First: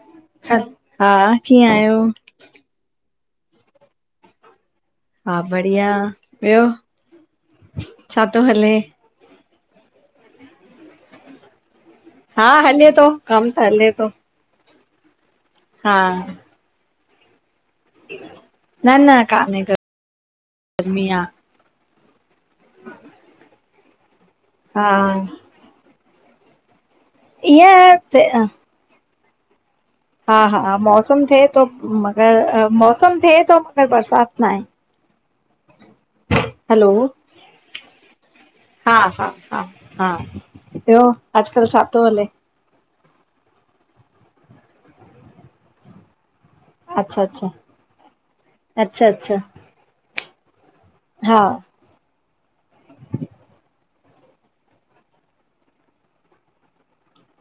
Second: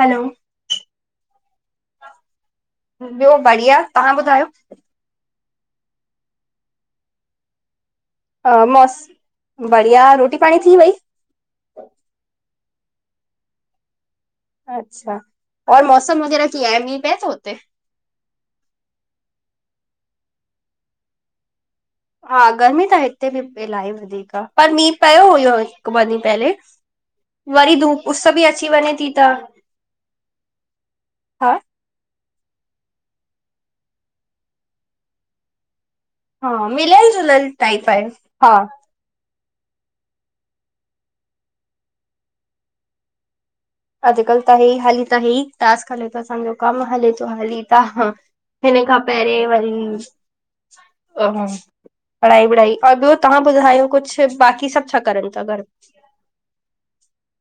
हलो, ह हा, कीअं आहियो? ॿियो बढ़िया, तव्हां ॿुधायो? हा बढ़िया, ॿियो? छा थो हा हले? मस्त, बढ़िया रोटी पाणी थी वई? हा हले तो कम त हले तो, अच्छा, और मौसम वग़ैरा कीअं आहे, मींह पए‌ तो उते? न -न कान्हे को गर्मी आ, हा गर्मी त हिते बि इलाही वधीक आ, पर हा मींहुं पियो हुयो हिकु ॿ ॾींहुं पहले, वरी ईअं धूप थे उस बि अची वञे ती त हा -हा मौसम थे हा तो मगर मौसम थे तो मगर बरसात नाहे। हा, हलो मिलियल जुलियल टाइप आहे हा। हा- हा -हा -हा, ॿियो अॼुकल्ह छा तो हले? अॼुकल्ह त हे ई हाली त हे ई टास्क हले तो असांजो। कम हले अच्छा तो अच्छा हली त, हिन खां अच्छा अच्छा पहिरें वरी हा पढ़ाई -वढ़ाई और ॿियो तव्हां ॿुधायो कुछ बाक़ी सभु छा करनि ता घर?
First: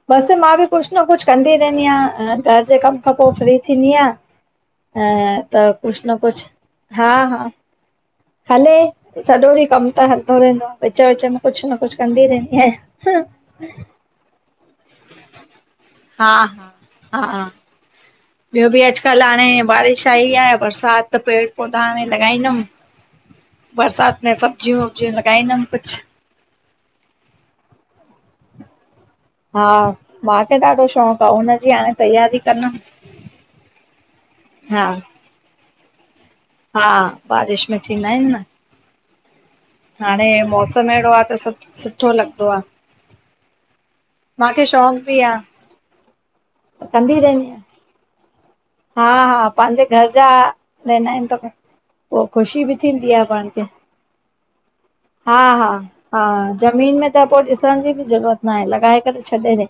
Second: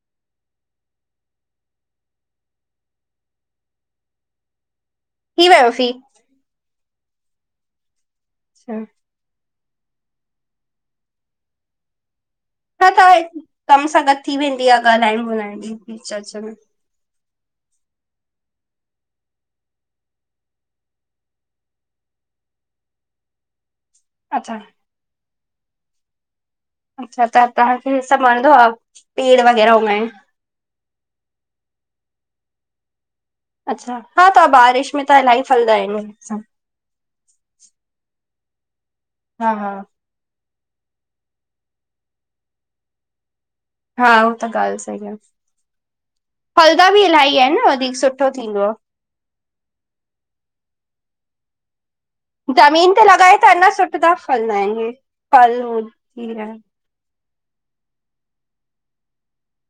बसि मां बि कुछ न कुछ कंदी रहंदी आं, घर जे कम खां पो फ्री थींदी आं। ऐं थी त वियो फी कुछ न कुछ, हा -हा, हले अच्छा, सॼो ॾींहुं कमु त हलदो रहंदो आ विच- विच में, कुछ न कुछ कंदी रहंदी हा त आयां, कम सां गॾु थी वेंदी आहे ॻाल्हाइण ॿोलाइण जी हा- चर्च में हा। हा ॿियो बि अॼुकल्ह हाणे बारिश आई आहे, बरसात पेड़ पौधा हाणे लॻाईंदमि, बरसात में अच्छा सब्जियूं- वब्जियूं लॻाईंदमि कुछ, अच्छा त तव्हांखे सभु वणंदो आ? हा, मांखे ॾाढो शौक़ु आ, हुनजी हाणे तैयारी कंदम, अच्छा, हा त बारिश में त इलाही फलदाइन। हा, बारिश में थींदाइन न। हा -हा। हाणे मौसम अहिड़ो आ त सब सुठो लॻंदो आ। हा उ त ॻाल्ह शौक़ सही आ, बि आहे। फलदा त बि कंदी इलाही रहंदी आहिन आहियां। न वधीक सुठो थींदो आ। हा -हा पांहिंजे घर जा रहंदाइन त पो ज़मीन ते लॻाए त अञा सुठ दा फलंदाइन हे, हा हा हा ज़मीन में। त पोइ ॾिसण जी बि ज़रूरत न आहे लॻाए करे छॾे ड़े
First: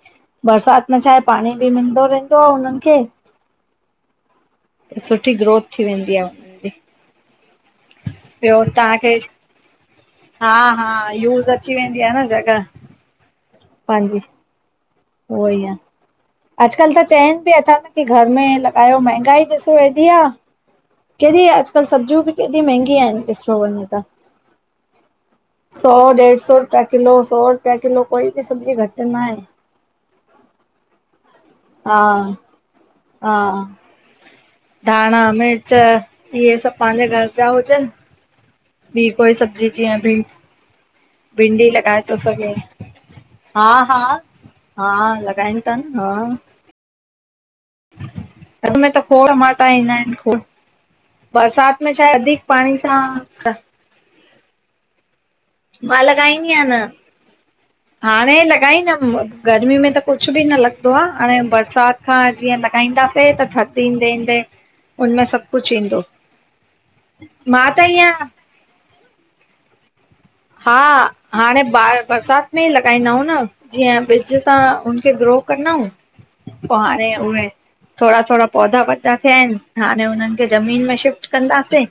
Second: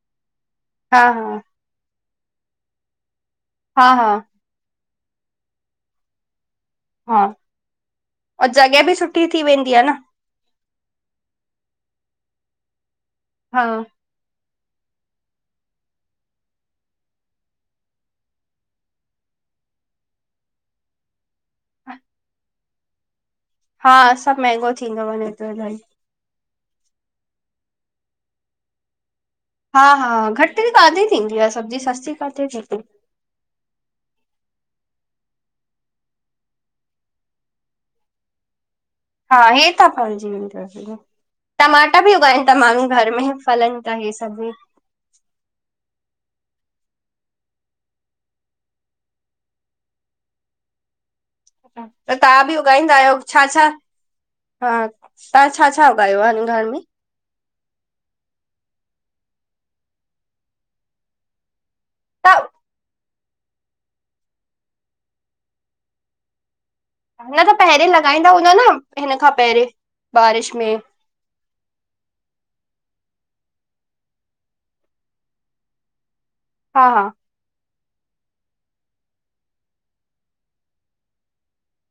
बरसात में हा छा आहे हा पाणी। बी मिलंदो रहंदो आहे हुनननि खे हा हा सुठी ग्रोथ थी वेंदी आहे हुन जी। हा ओ ॿियो जॻह बि तव्हांखे सुठी थी वेंदी आहे न। हा हा यूज़ अंची वेंदी आहे न जॻह। हा हांजी उहो ई आहे अॼुकल्ह त चवनि बि अथ की घर में लॻायो महांगाई ॾिसो ऐड़ी आहे केॾी अॼकल्ह सबजियूं बि केॾी महांगि आहिन तू वञ हा हिता सभु महांगो थींदो वञे थो इलाही सौ डेढ सौ रुपिया किलो सौ रुपिया किलो कोई बि सब्जी घटि न आहे। हा हा घट त काथे थींदी आहे सब्जी सस्ती किथे थींदी। हां धाणा मिर्च इहे सभु पंहिंजे घर जा हुजन। बि कोई हा सब्जी हे त जीअं बि फलजी वेंदो भिंडी टमाटा लॻाए बि थो उगाइनि संगे था माण्हू घर में हा फलनि था हा हे सभ बि हा लॻाइनि था न हा घर में त खोड़ टमाटा ईंदा आहिन खोड़ बरसाति में छा त आहे तव्हां वधीक बि पाणी उगाईंदा सां आहियो छा छा हा तव्हां छा छा मां उगायो आहे हन लॻाईंदी आहियां घर न में? हाणे लॻाईंदम गर्मी में त कुझु बि न लॻंदो आहे हाणे बरसात बरसात खां त जीअं लॻाईंदासीं त थध ईंदे ईंदे हुनमें सभु कुझु ईंदो। न त मां पहिरें ईअं लगॻाईंदा हूंदा न हिन खां पहिरीें बारिश में हा हाणे बा बरसात में ई लॻाईंदाऊयूं न। जीअं बिज सां हुनखे ग्रो कदांऊं पोइ हा हा हाणे उहे थोरा थोरा पौधा वॾा थिया आहिन हाणे हुननि खे ज़मीन में शिफ्ट कंदासीं।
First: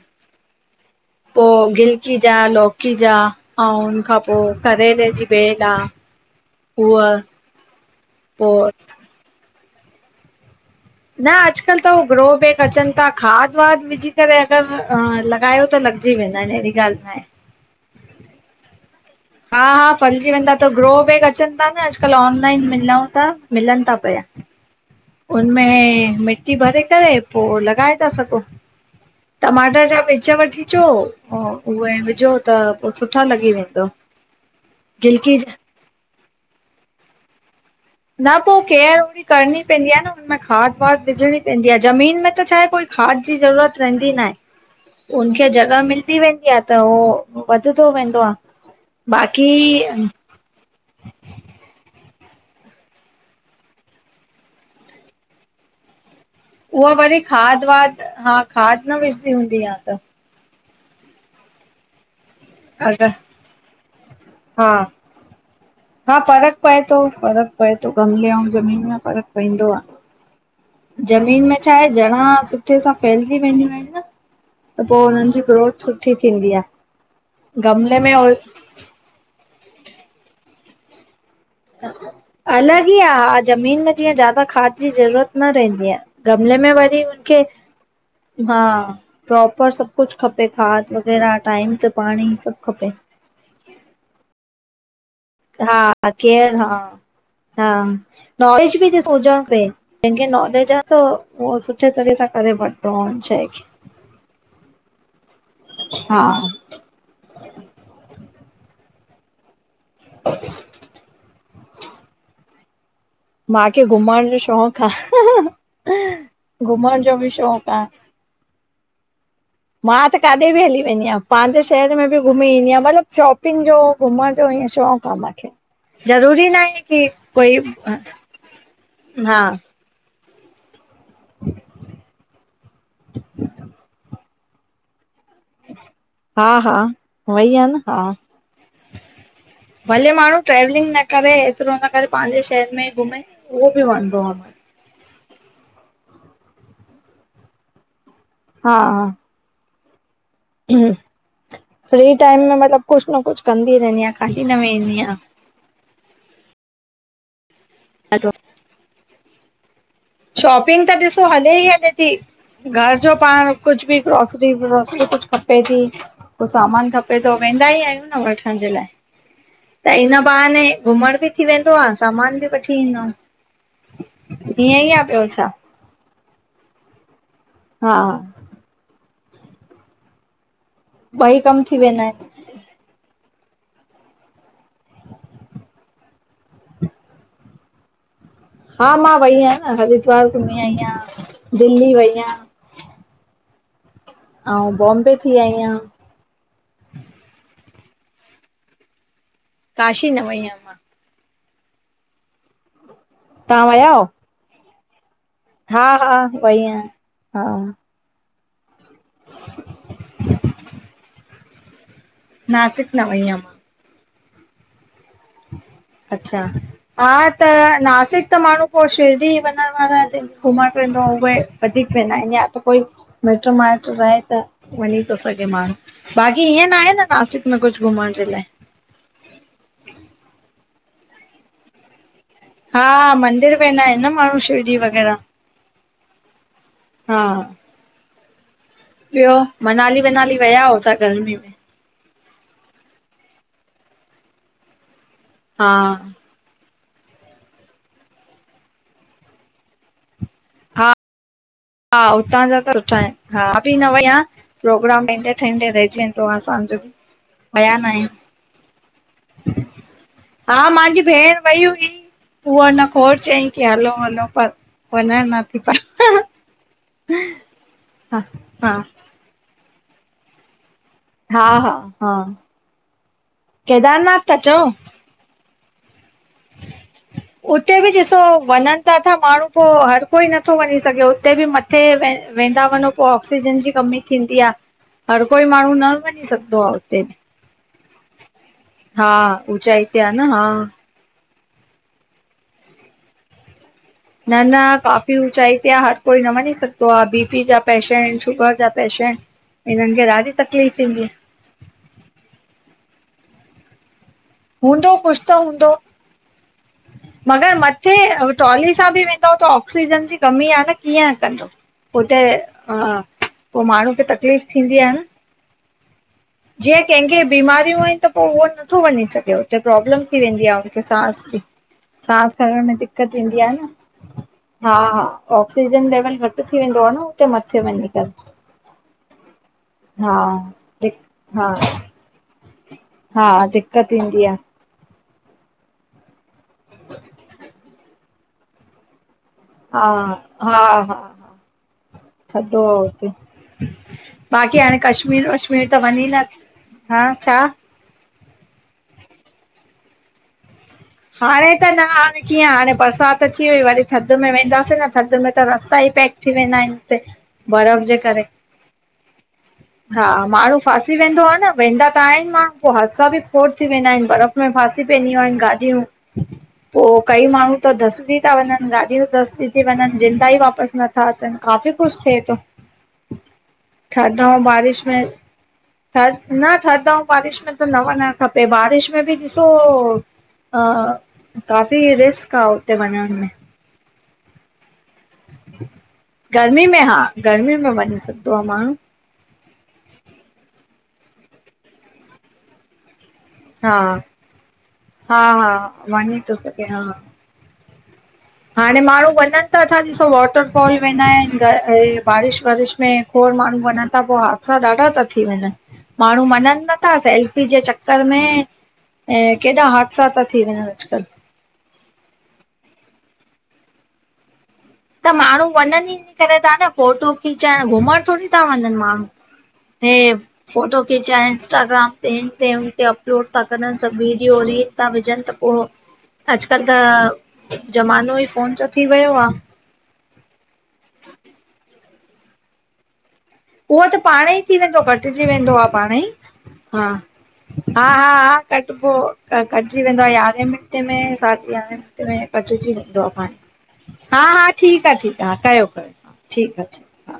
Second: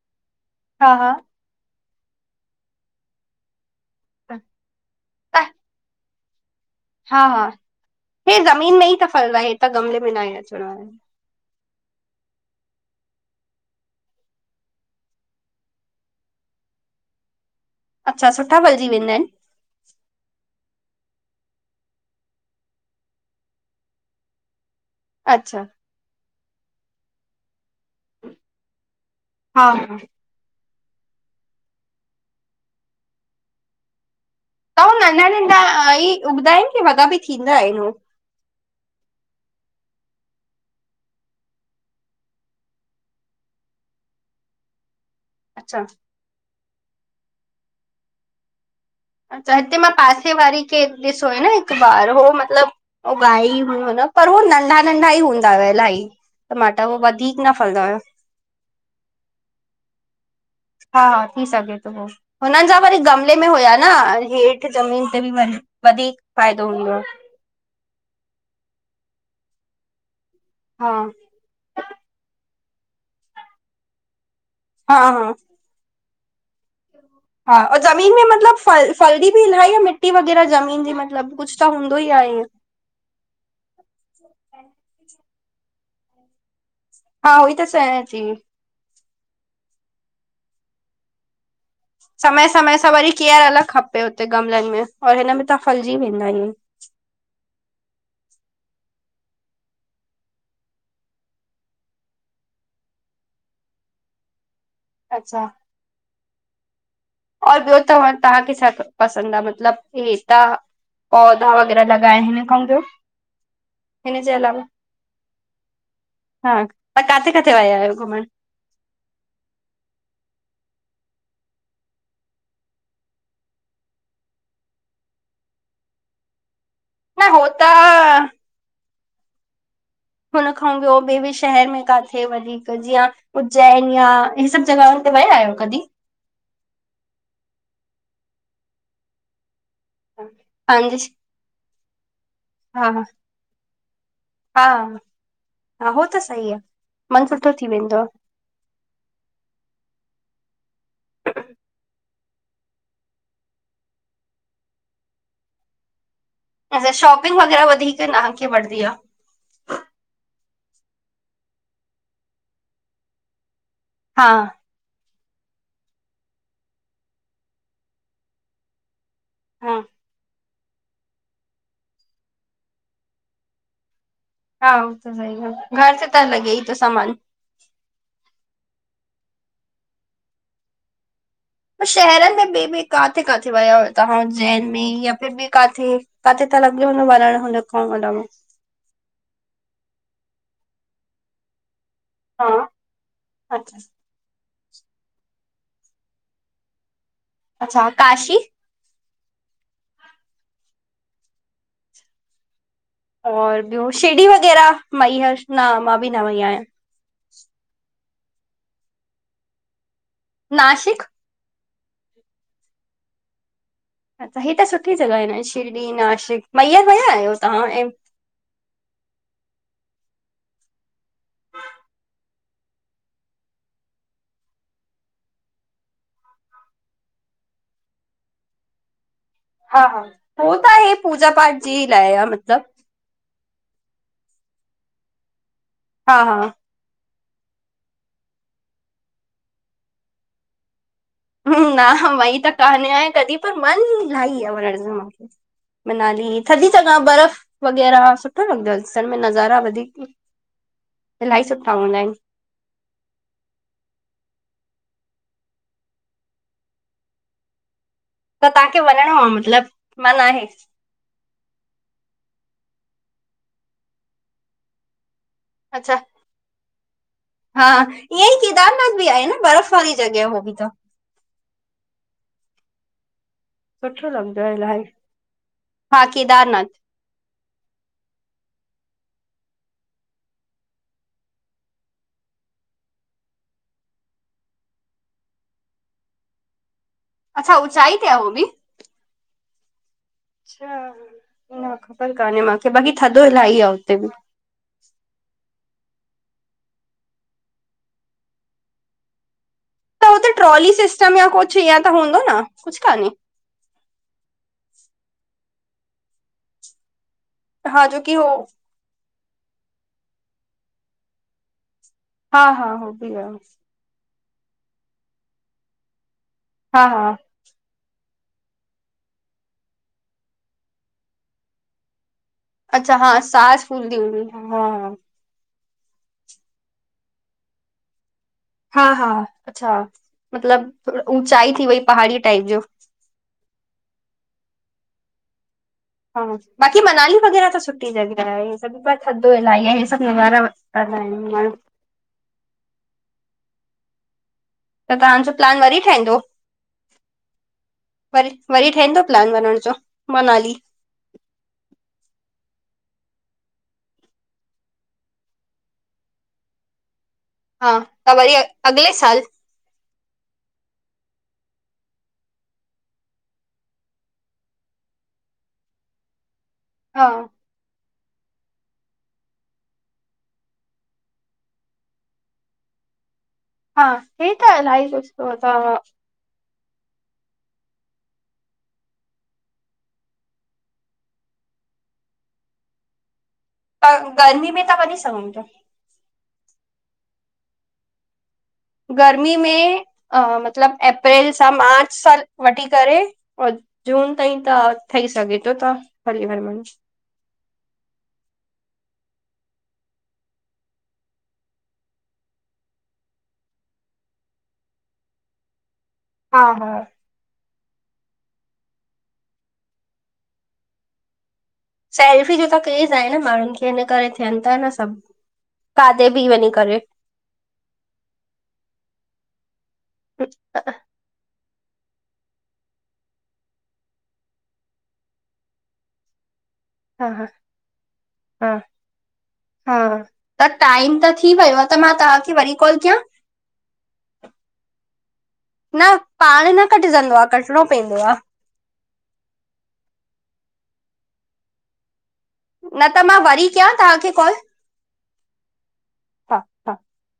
हा हा पो गिलकी जा लौकी जा ऐं हुन खां पोइ करेले जी त भेल आहे- हुव हेे ज़मीन में ई त फल र ह हे त गमले में न आहे अचदा न अॼुकल्ह त हो ग्रो बेक अचन था खाद वाद विझी करे अगर लॻायो त लगदा जी वेंदा आहेन अहिड़ी ॻालहि न आहे। अच्छा सुठा पलिजी वेंदा आहिन? हा हा फलिजी वेंदा त ग्रो बग अचनि था न अॼुकल्ह ऑनलाइन मिलूं था मिलनि था पिया। [inaudible] अच्छा हुनमें मिटी भरे करे पोइ लॻाए था संघो हा टमाटर हा जा बीज वठी अचो उहे विझो त पोइ सुठा लॻी वेंदो व। त हू नंढा नंढा ई उगंदा आहिन की वडा बि थींदा आहिन हू? न पोइ केयर ओडी करणी पवंदी आहे न हुनमें खाद वाद विझणी पवंदी आहे ज़मीन में त छाहे कोई खाद जी ज़रूरत वेंदी न आहे। [inaudible] हुनखे अच्छा जॻह मिलदी वेंदी आ त हो वधंदो वेंदो आ। अच्छा, हिते मां पासे वारी खेे ॾिसो ओ न हिकु बार हो मतिलब उगाई हुन पर हू नंढा नंढा ई हूंदा हुआ इलाही। टमाटा उहा हो वरी वधीक न खाद फलंदा हुया वाद हा खाद न विझदी हूंदी यां त। हा थी सघे थो, हुननि जा अ वरी गमले में हुया न हा हेठि ज़मीन तिन वन हा फ़रक़ पए थो, फ़रक पए थो गमले अउं ज़मीन में फ़र्क पइंदो आ, हा ज़मीन में छाहे जणा सुठे सां फैलजी वेंदियूं आहिनि न त हा पो हुननि हा जी ग्रोथ सुठ ठी थींदी आ। हा ज़मीन में मतलब फल फलदी बि इलाही आ मिटी वग़ैरह ज़मीन जी मतिलबु कुछ अलग इ आ ज़मीन में जीअं ज्यादा खाद जी ज़रूरत न रहंदी आ, गमले में वर री हा हुनखे उहोई त चयां थी हा प्रोपर सबु कुछ खपे खाद वग़ैरह टाइम ते पाणी समय सभु समय सां खपे वरी केअर अलॻि खपे हुते गमलनि में और हिन में त फलजी हा वेंदा आहिनि केयर हा हा नॉलेज बि ॾिसो हुजण खपे। जंहिंखे नॉलेज आ त उहो सुठे तरह सां करे वठंदो आ शइ खे। अच्छा। हा। और ॿियो तव तव्हांखे छा पसंदि आ मतिलब हे ता पौधा वग़ैरा लॻाइन हिन खउं जो मांखे घुमण जो शौक़ु आ, हं‌ हं हं हा, तवां काथे काथे वया आहे आहियो घुमण? मां त काॾे बि हली वेंदी आहियां, पाहिंजे शहर में बि घुमी ईंदी आयां, मतिलबु शॉप पिंग जो, घुमण जो, इयं शौक़ु आ मांखे, ज़रूरी न आहे कि न हो कोई त हा हुन खां ॿियो बि शहर में काथे वरी कजे आ, जीअं उज्जैन या हे सबु जगहुनि ते वया आहियो? कॾहिं हा हा वई आं न हा। भले माण्हू ट्रेवलिंग पंहिंजे न करे एतिरो न करे पांहिंजे शहर में हा ही हा घुमे उहो बि वणंदो आ। हा। हा हो त सही आ मन सुठो थी वेंदो आ। हा। हम्म। फ्री टाइम में मतिलबु कुछ न कुछ कंदी रहंदी आं, खाली न वेंदी आं। अच्छा शॉपिंग वगैरह वधीक तव्हांखे वढदी आ। शॉपिंग त ॾिसो हले ई हले थी घर जो पाण कुछ बि हा ग्रोसरी व्रोसरी कुछ खपे थी, पो सामानु खपे थो वेंदा ई आहियूं न वठण जे लाइ। हा त हिन बहाने घुमण बि थी वेंदो आ, सामान बि वठी ईंदम। हा ईअं ई हो आ। घर जो त लॻे ई तो सामान। हा। ॿई कम थी वेंदा आहिनि शहरनि में ॿे बि काथे काथे वयव तवां उज्जैन में या ॿे बि काथे? काथे त लॻयो न वरण हूंनखउं मतलब हा मां वई आहियां न हरिद्वार घुमी आई आयां, दिल्ली वई आयां। हा अच्छा अउं बॉम्बे थी आईयां। अच्छा काशी? काशी न वईं आं। और तव्हां ॿियो शिरडी वग़ैरह मईहर। हा-हा वई आं हा। नाशिक? नासिक न वईयां मां। अ्छा हे त सुठी जॻह ए ना शिरडी नाशिक मैहर वया आहियो तव्हां एम सित माण्हू पो शिरडी वंञंण वारा दि घुमण वेंदो उहे अधिक वेंदा आहिनि या त कोई मिट्र माइट्र रहे त वंञीं तो सघे माण्हू। बाक़ी ईंय ना हे न नासिक में कुछु घुमणं ॼे लाए। हा-हा हो त हे पूॼा पाठ ॼी लाए आ मतिलबु हा मंदिर वेंदा इनि न माण्हूं शिरडी वग़ैरह। हा-हा हा ॿियो मनाली-वनाली वया हो छा गर्मीअ में? न ह वई त कन्हियां कॾीहिं पर, मन इल्हाई आ वंञण ॼो माखे हा मनाली थंदी जॻा बर्फ वगै़रह सुठो लॻंदो आ, ॾिसण में नज़ारा वधीक हा इल्हाई सुठाऊं हा उतां जा त चाएं हा मां ॿि न वई आं प्रोग्राम ठहिन्दे-ठहिन्दे रहिॼी वेंदो असांॼो ॿि। त तव्हांखे वञिणो आहे मतिलबु मन आहे [unintelligible] हा मांजी भेंण वई हुई। उहो हुन खोड़ चयईं कि हलो- हलो पर वंञंणु न थी अच्छा पायो हा हा ईअं ई हा केदारनाथ ॿि आहे न बर्फ वारी जॻह हो ॿि त। हा-हा-हा सुठो केदारनाथ था लॻंदो आहे चओ? इलाही हा केदारनाथ उते ॿि ॾिसो वंञंनि त अथा माण्हूं पो हर कोई नत्थो वंञीं सघे उते ॿि म थे व वेंदा वंनो पो ऑक्सीजन ॼी कमी थींदी आ, हर कोई माण्हूं न वंञीं सघदो आ उते ॿि। अच्छा ऊंचाई ते आ हो ॿि? हा ऊंचाई अच्छा न ख़बर कान्हे माखे ॿाक़ी थद्दो इलाही आ हुते ॿि। न-न काफ़ी ऊचाई ते हर कोई न वंञीं सघदो आ, ॿीपी ॼा पैशेंट शुगर ॼा पैशेंट हिनन खे ॾाढी तकलीफ़ थीदी ठीयल त हूंदो न कुछु कान्हे? हूंदो कुछु त हूंदो मगर हा मत्थे जो की हो ट्राली कित्थां ॿि वेंदव त ऑक्सीजन ॼी कमी आ न कीअं कंदो। हुते हा हो बि आहे पो माण्हूँ खे तकलीफ़ थींदी आ न। ॼेंह हा हा कहिंखे बीमारियूं आहिनि त पो उहो नत्थो वंञीं सघे उते प्रॉब्लम थी वेंदी आ उनखे सांस ॼी। सांस खंएण में अच्छा हा दिक्कत थींदी आ सांस न, फूलदी हूंदी हा हा-हा ऑक्सीजन लेवल घटि थी वेंदो आ न उते मथे वंञीं करे। हा- हा अच्छा हा मतिलबु दिक थोड़ हा ऊचाई थी वई पहाड़ीअ टाइप ॼो हा दिक्क़त ईंदी आ। हा बाक़ी मनाली वगैरह त सुठी ॼॻह आहे हे सभु पर थदो इल्हाई आ हे हा सभु नज़ारां [unintelligible] दा आहिन माण्हू। थदो आ हुते ॿाक़ी हांणें त कश्मीर तव्हांजो प्लान वश्मीर वरी त वंञीं ठहंदो न हा छा वरी -वरी ठहिंदो प्लान वंञंण ॼो मनाली? हांणें त न हांणें कीअं हांणें बरसाति अची वई वरी थधि में वेंदासीं न थधि में त रस्ता ई पैक थी वेंदा आहिन हुते हा बर्फ़ जे त करे। वरी अॻिले [inaudible] हा माण्हू फासी वेंदो आ न, वेंदा त आहिन माण्हू पोइ हादसा बि खोड़ थी वेंदा आहिन। बर्फ में फासी पेंदि आहिन गाॾियूं पो हा कई माण्हू, हूते धसजी था वञन, गाॾी धसजी थी वञन, ज़िंदा ई वापसि नथा अचनि, काफ़ी कुछ थिए थो। हा, थधि हे ऐं त बारिश इलाहि में कुझु तो। हा थधि न, थधि अऊं बारिश में त न वञणु खपे। बारिश में बि ॾिसो हां, काफ़ी रिसक आ हुते वञण में। पर, गर्मी में त वञी सघूं था। गर्मी में! हा, गर्मी में वञी सघंदो आ माण्हू। गर्मी में, अ, मतलब अप्रैल सां मार्च सां वठी करे। हा जून ताईं त ठहि हा सघे थो, हा त, वञी हली थो वञे माण्हू। सघे हा हाणे माण्हू वञनि था, त ॾिसो वॉटरफॉल वेंदा आहिन, बारिश वरिश में। माण्हू वञनि था, पो हादसा ॾाढा तां थी वञनि। माण्हू हा मञनि हा नथा सेल्फि जे चक्कर में। पल में केॾा हादसा ता थी वञण अॼु कल्ह। सेल्फी जो त क्रेज़ आहे न माण्हुनि खे, हिन करे थियन था न। सभु त माण्हू वञनि ही काथे हिन बि करे वञी ता न फोटू खीचण, घुमण थोडी़ था वञनि माण्हू। हे फोटो। हे छाहे इंस्टाग्राम ते, हिन ते, हुन ते, अपलोड ता करनि सभी वीडियो रील था विझनि त पो। [inaudible] अॼु कल्ह हा हा त ज़मानो हि फ़ोन जो थी वयो आ। हां, त टाइम त थी वयो आ, त मां तहां खे वरी कॉल कयां? उहो त पाण ही थी वेंदो, कटिजी वेंदो आ न पाण ही, पाण न हा कटजंदो आहे कटणो हा पवंदो हा आहे हा। कटबो, कटजी वेंदो आ यारहें मिन्ट में साधि यारहें मिन्टें मे। कटजी न वेंदो त आहे मां पाण ही, वरी कयां तव्हांखे हा कॉल हा ठीकु आ ठीकु आ कयो कयो, हा ठीक आ हा ठीक आ। हा